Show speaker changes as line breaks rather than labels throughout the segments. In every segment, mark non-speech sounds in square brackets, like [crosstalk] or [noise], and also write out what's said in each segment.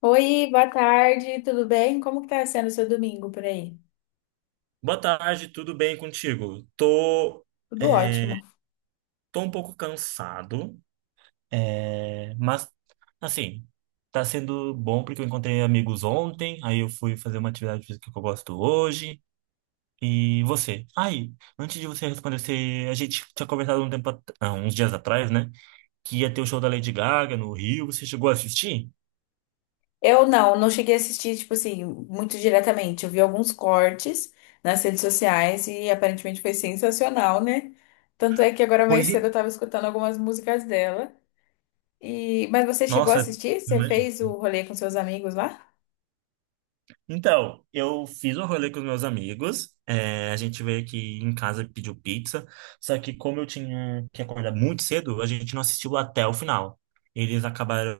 Oi, boa tarde, tudo bem? Como que tá sendo o seu domingo por aí?
Boa tarde, tudo bem contigo?
Tudo
É,
ótimo.
tô um pouco cansado, mas assim, tá sendo bom porque eu encontrei amigos ontem, aí eu fui fazer uma atividade física que eu gosto hoje. E você? Aí, antes de você responder, a gente tinha conversado um tempo, uns dias atrás, né? Que ia ter o show da Lady Gaga no Rio, você chegou a assistir?
Eu não cheguei a assistir, tipo assim, muito diretamente. Eu vi alguns cortes nas redes sociais e aparentemente foi sensacional, né? Tanto é que agora mais
Pois é.
cedo eu tava escutando algumas músicas dela. E... Mas você chegou a
Nossa,
assistir? Você
né?
fez o rolê com seus amigos lá?
Então, eu fiz um rolê com os meus amigos. A gente veio aqui em casa e pediu pizza. Só que como eu tinha que acordar muito cedo, a gente não assistiu até o final. Eles acabaram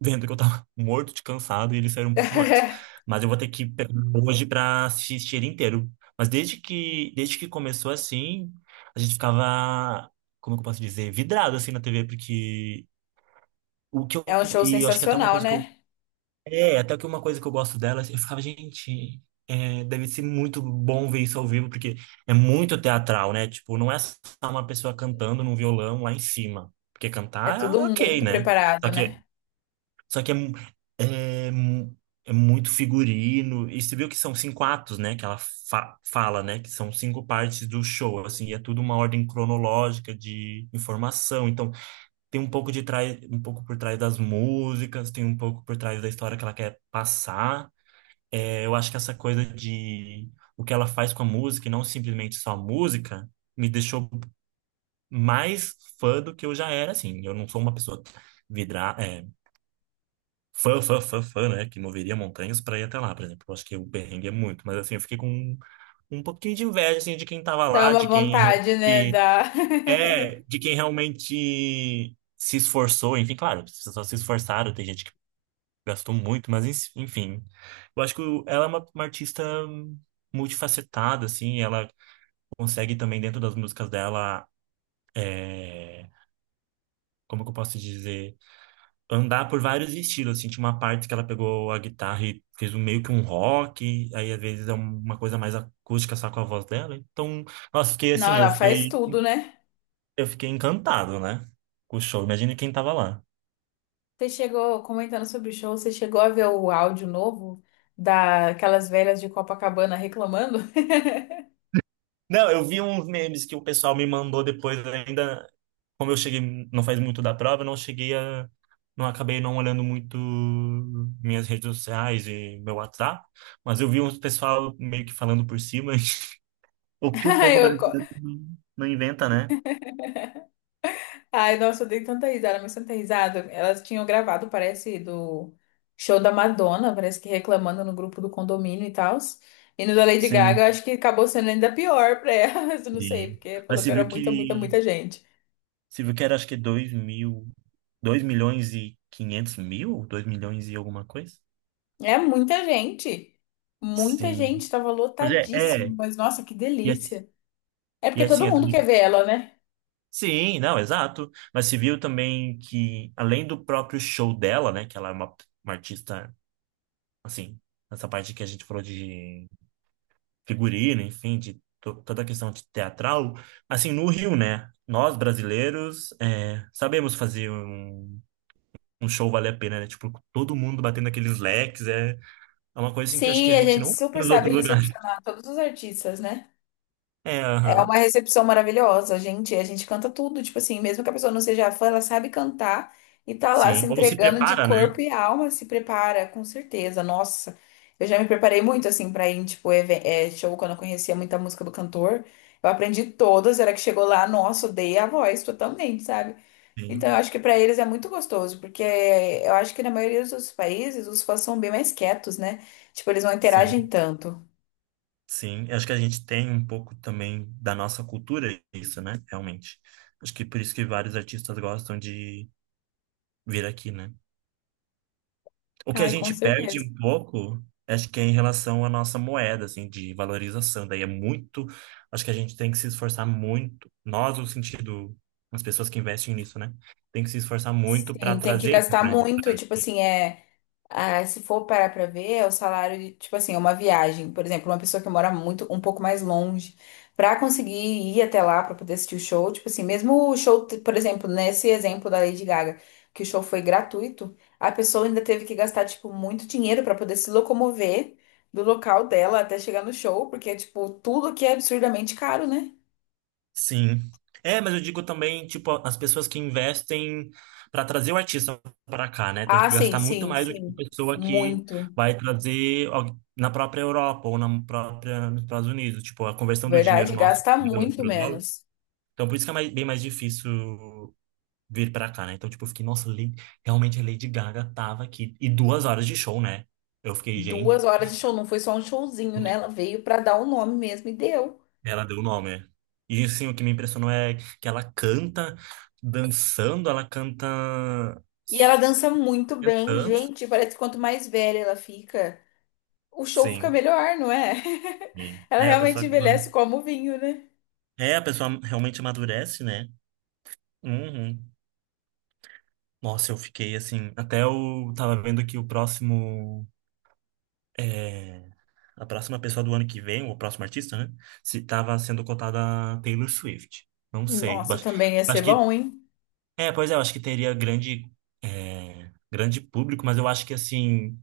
vendo que eu tava [laughs] morto de cansado e eles saíram um pouquinho antes.
[laughs]
Mas eu vou ter que pegar hoje pra assistir ele inteiro. Mas desde que começou assim, a gente ficava, como que eu posso dizer, vidrado assim na TV, porque o que eu,
É um show
e eu acho que até uma
sensacional,
coisa que eu
né?
até que uma coisa que eu gosto dela, eu ficava, gente, deve ser muito bom ver isso ao vivo, porque é muito teatral, né? Tipo, não é só uma pessoa cantando num violão lá em cima. Porque
É
cantar, é
tudo
ok,
muito
né?
preparado,
Só que,
né?
só que é, mu- é muito figurino. E você viu que são cinco atos, né? Que ela fala, né? Que são cinco partes do show, assim, e é tudo uma ordem cronológica de informação. Então, tem um pouco de trás, um pouco por trás das músicas, tem um pouco por trás da história que ela quer passar. É, eu acho que essa coisa de o que ela faz com a música e não simplesmente só a música me deixou mais fã do que eu já era, assim. Eu não sou uma pessoa vidra, é, fã, fã, fã, fã, né? Que moveria montanhas para ir até lá, por exemplo. Eu acho que o perrengue é muito, mas assim, eu fiquei com um pouquinho de inveja, assim, de quem tava
Dá
lá,
uma vontade, né? Dá.
de quem realmente se esforçou, enfim, claro, as pessoas se esforçaram, tem gente que gastou muito, mas enfim. Eu acho que ela é uma artista multifacetada, assim, ela consegue também, dentro das músicas dela, é, como que eu posso dizer, andar por vários estilos, assim, tinha uma parte que ela pegou a guitarra e fez um, meio que um rock, aí às vezes é uma coisa mais acústica só com a voz dela, então, nossa, fiquei
[laughs] Não,
assim, eu
ela faz
fiquei,
tudo, né?
eu fiquei encantado, né, com o show, imagina quem tava lá.
Você chegou, comentando sobre o show, você chegou a ver o áudio novo daquelas velhas de Copacabana reclamando?
Não, eu vi uns memes que o pessoal me mandou depois ainda. Como eu cheguei, não faz muito da prova, eu não cheguei a. Não acabei não olhando muito minhas redes sociais e meu WhatsApp, mas eu vi uns pessoal meio que falando por cima. [laughs] O
[laughs]
que o
Ai,
povo
eu co-
brasileiro não inventa, né?
ai, nossa, eu dei tanta risada, mas tanta risada. Elas tinham gravado, parece, do show da Madonna, parece que reclamando no grupo do condomínio e tal. E no da Lady Gaga,
Sim.
eu acho que acabou sendo ainda pior pra elas, [laughs] eu não sei,
E-
porque
Mas
falou que
você
era
viu
muita, muita,
que.
muita gente.
Você viu que era acho que 2 mil. 2,5 milhões? 2 milhões e alguma coisa?
É muita gente. Muita
Sim.
gente, tava
Mas é,
lotadíssimo,
é.
mas nossa, que
E,
delícia. É
e
porque
é assim.
todo mundo quer ver ela, né?
Sim, não, exato. Mas se viu também que, além do próprio show dela, né, que ela é uma artista, assim, essa parte que a gente falou de figurino, enfim, de toda a questão de teatral, assim, no Rio, né, nós brasileiros sabemos fazer um show valer a pena, né, tipo, todo mundo batendo aqueles leques, é uma coisa assim que eu acho que
Sim,
a
a
gente
gente
não tem
super
nos
sabe
outros lugares.
recepcionar todos os artistas, né?
É,
É uma
aham,
recepção maravilhosa, gente, a gente canta tudo, tipo assim, mesmo que a pessoa não seja fã, ela sabe cantar e tá lá se
sim. Ou se
entregando de
prepara, né?
corpo e alma, se prepara, com certeza. Nossa, eu já me preparei muito assim pra ir, em, tipo, show quando eu conhecia muita música do cantor. Eu aprendi todas, era que chegou lá, nossa, odeia a voz totalmente, sabe? Então, eu
Sim,
acho que para eles é muito gostoso, porque eu acho que na maioria dos outros países os fãs são bem mais quietos, né? Tipo, eles não interagem
sim.
tanto.
Sim, eu acho que a gente tem um pouco também da nossa cultura isso, né? Realmente. Acho que por isso que vários artistas gostam de vir aqui, né? O que a
Ai, com
gente perde
certeza.
um pouco, acho que é em relação à nossa moeda, assim, de valorização. Daí é muito. Acho que a gente tem que se esforçar muito. Nós, no sentido, as pessoas que investem nisso, né? Tem que se esforçar muito para
Sim, tem que
trazer esses
gastar
grandes.
muito, tipo assim, é. Ah, se for parar pra ver, é o salário de, tipo assim, é uma viagem. Por exemplo, uma pessoa que mora muito, um pouco mais longe, pra conseguir ir até lá pra poder assistir o show, tipo assim, mesmo o show, por exemplo, nesse exemplo da Lady Gaga, que o show foi gratuito, a pessoa ainda teve que gastar, tipo, muito dinheiro pra poder se locomover do local dela até chegar no show, porque é, tipo, tudo aqui é absurdamente caro, né?
Sim. É, mas eu digo também, tipo, as pessoas que investem para trazer o artista para cá, né? Tem que
Ah, sim,
gastar muito
sim,
mais do que a
sim.
pessoa que
Muito.
vai trazer na própria Europa ou na própria nos Estados Unidos, tipo, a conversão do dinheiro
Verdade,
nosso
gasta
do euro
muito
para o dólar.
menos.
Então, por isso que é bem mais difícil vir para cá, né? Então, tipo, eu fiquei, nossa, realmente a Lady Gaga tava aqui e 2 horas de show, né? Eu fiquei,
Duas
gente.
horas de show, não foi só um showzinho, né? Ela veio pra dar o nome mesmo e deu.
Ela deu o nome. E assim o que me impressionou é que ela canta dançando, ela canta
E ela dança muito bem,
cantando.
gente. Parece que quanto mais velha ela fica, o show fica
Sim,
melhor, não é?
sim.
[laughs] Ela
É a pessoa
realmente
que
envelhece como vinho, né?
é a pessoa realmente amadurece, né? Uhum. Nossa, eu fiquei assim, até eu tava vendo que o próximo é, a próxima pessoa do ano que vem, o próximo artista, né? Se tava sendo cotada a Taylor Swift. Não sei. Eu
Nossa,
Acho,
também ia ser
acho que
bom, hein?
pois é, eu acho que teria grande público, mas eu acho que assim.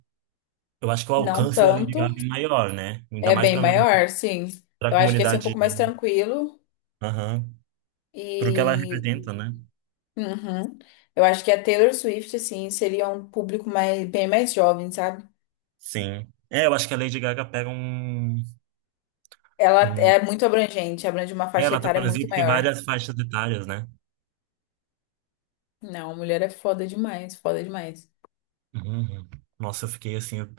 Eu acho que o
Não
alcance da Lady Gaga
tanto.
é maior, né? Ainda
É
mais
bem
para
maior, sim.
a
Eu acho que ia ser um
comunidade,
pouco mais tranquilo.
aham, pro que ela
E.
representa, né?
Uhum. Eu acho que a Taylor Swift, assim, seria um público mais, bem mais jovem, sabe?
Sim. É, eu acho que a Lady Gaga pega
Ela
um...
é muito abrangente, abrange uma faixa
Ela
etária muito
transita em
maior.
várias faixas etárias, né?
Não, mulher é foda demais, foda demais.
Uhum. Uhum. Nossa, eu fiquei assim, eu,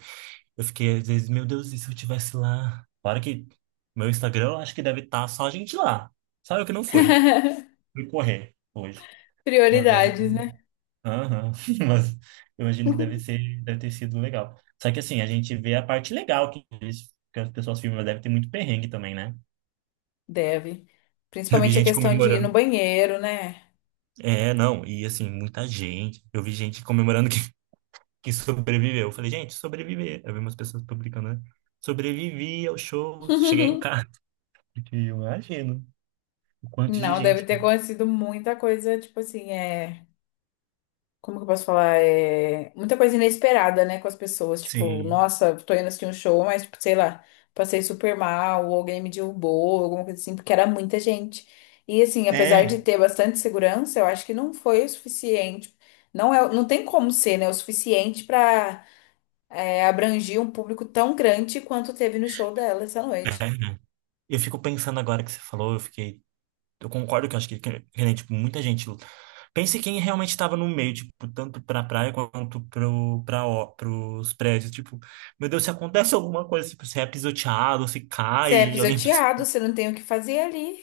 eu fiquei às vezes, meu Deus, e se eu estivesse lá? Claro que meu Instagram eu acho que deve estar só a gente lá. Sabe o que não foi?
[laughs]
Fui correr hoje. Mas é.
Prioridades, né?
Aham, [laughs] Mas eu imagino que deve ser, deve ter sido legal. Só que assim, a gente vê a parte legal que, que as pessoas filmam, mas deve ter muito perrengue também, né?
Deve.
Eu vi
Principalmente a
gente
questão de ir no
comemorando.
banheiro, né?
É, não, e assim, muita gente. Eu vi gente comemorando que, [laughs] que sobreviveu. Eu falei, gente, sobreviver. Eu vi umas pessoas publicando, né? Sobrevivi ao show, cheguei em casa.
[laughs]
Porque eu imagino o quanto de
Não, deve
gente.
ter acontecido muita coisa, tipo assim, é. Como que eu posso falar? É muita coisa inesperada, né, com as pessoas. Tipo,
Sim.
nossa, tô indo assistir um show, mas, tipo, sei lá, passei super mal, ou alguém me derrubou, alguma coisa assim, porque era muita gente. E, assim, apesar
É.
de ter bastante segurança, eu acho que não foi o suficiente. Não é, não tem como ser, né, o suficiente pra abranger um público tão grande quanto teve no show dela essa noite.
Eu fico pensando agora que você falou, eu fiquei. Eu concordo que eu acho que, né, tipo, muita gente. Pense quem realmente estava no meio, tipo, tanto pra praia quanto ó, pros prédios. Tipo, meu Deus, se acontece alguma coisa, tipo, se é pisoteado, se
Você
cai,
é
e alguém pensa.
pisoteado, você não tem o que fazer ali.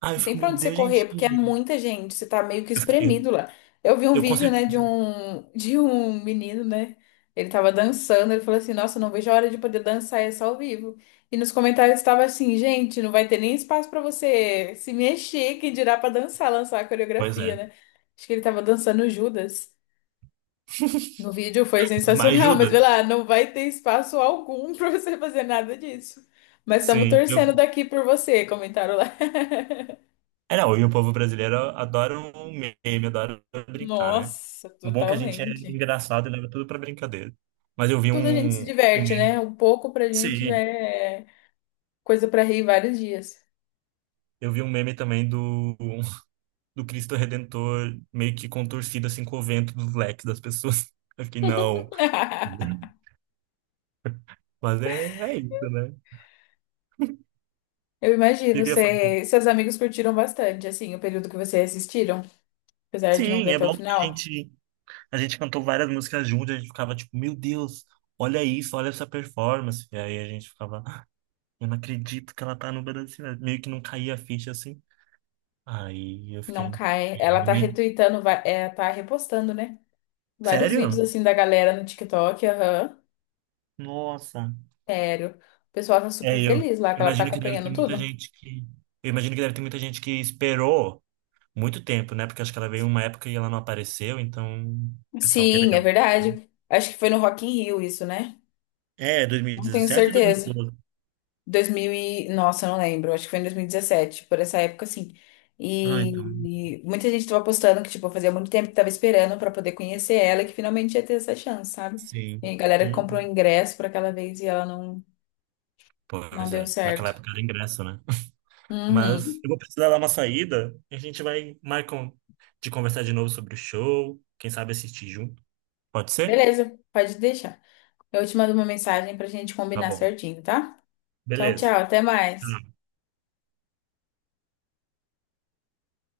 Ah, eu
Não
fico,
tem pra
meu
onde você
Deus, gente.
correr, porque é muita gente, você tá meio que
Eu, fiquei,
espremido lá. Eu vi um
eu com
vídeo, né, de
certeza.
um, [laughs] de um menino, né? Ele tava dançando, ele falou assim: Nossa, não vejo a hora de poder dançar essa ao vivo. E nos comentários estava assim: Gente, não vai ter nem espaço pra você se mexer, quem dirá pra dançar, lançar a
Pois
coreografia,
é.
né? Acho que ele tava dançando Judas. No vídeo foi
Mas
sensacional, [laughs] mas vê
ajuda.
lá, não vai ter espaço algum [laughs] pra você fazer nada disso. Mas estamos
Sim. Eu,
torcendo daqui por você, comentaram lá.
não, e o povo brasileiro adora um meme, adora brincar, né?
Nossa,
O bom é que a gente é
totalmente.
engraçado e leva tudo pra brincadeira. Mas eu vi
Tudo a gente se
um,
diverte,
meme.
né? Um pouco pra gente já
Sim,
é coisa pra rir vários dias.
eu vi um meme também do Cristo Redentor meio que contorcido assim com o vento dos leques das pessoas. [laughs] Eu fiquei, não.
[laughs]
Mas é isso, né? eu
Eu imagino,
Queria falar.
você, seus amigos curtiram bastante, assim, o período que vocês assistiram, apesar de não
Sim,
ver
é
até o
bom que a
final.
gente, a gente cantou várias músicas juntas, a gente ficava tipo, meu Deus, olha isso, olha essa performance. E aí a gente ficava, "Ah, eu não acredito que ela tá no Brasil. Meio que não caía a ficha assim. Aí eu
Não
fiquei,
cai.
"É,
Ela tá
realmente?
retweetando, tá repostando, né? Vários vídeos,
Sério?
assim, da galera no TikTok, aham.
Nossa.
Sério. O pessoal tá super
É, eu,
feliz lá, que
eu
ela tá
imagino que deve ter
acompanhando
muita
tudo.
gente que. Eu imagino que deve ter muita gente que esperou muito tempo, né? Porque acho que ela veio uma época e ela não apareceu, então o pessoal quer ver
Sim, é
realmente.
verdade. Acho que foi no Rock in Rio isso, né?
É,
Não tenho
2017 ou
certeza.
2012?
2000 e... Nossa, eu não lembro. Acho que foi em 2017, por essa época, assim.
Ah, então.
E muita gente tava postando que, tipo, fazia muito tempo que tava esperando pra poder conhecer ela e que finalmente ia ter essa chance, sabe? E a
Sim.
galera que comprou
Hum.
ingresso pra aquela vez e ela não, não
Pois
deu
é. Naquela
certo.
época era ingresso, né? [laughs] Mas
Uhum.
eu vou precisar dar uma saída e a gente vai marcar um, de conversar de novo sobre o show. Quem sabe assistir junto. Pode ser?
Beleza, pode deixar. Eu te mando uma mensagem pra gente
Tá
combinar
bom.
certinho, tá? Tchau, tchau.
Beleza.
Até mais.
Tchau.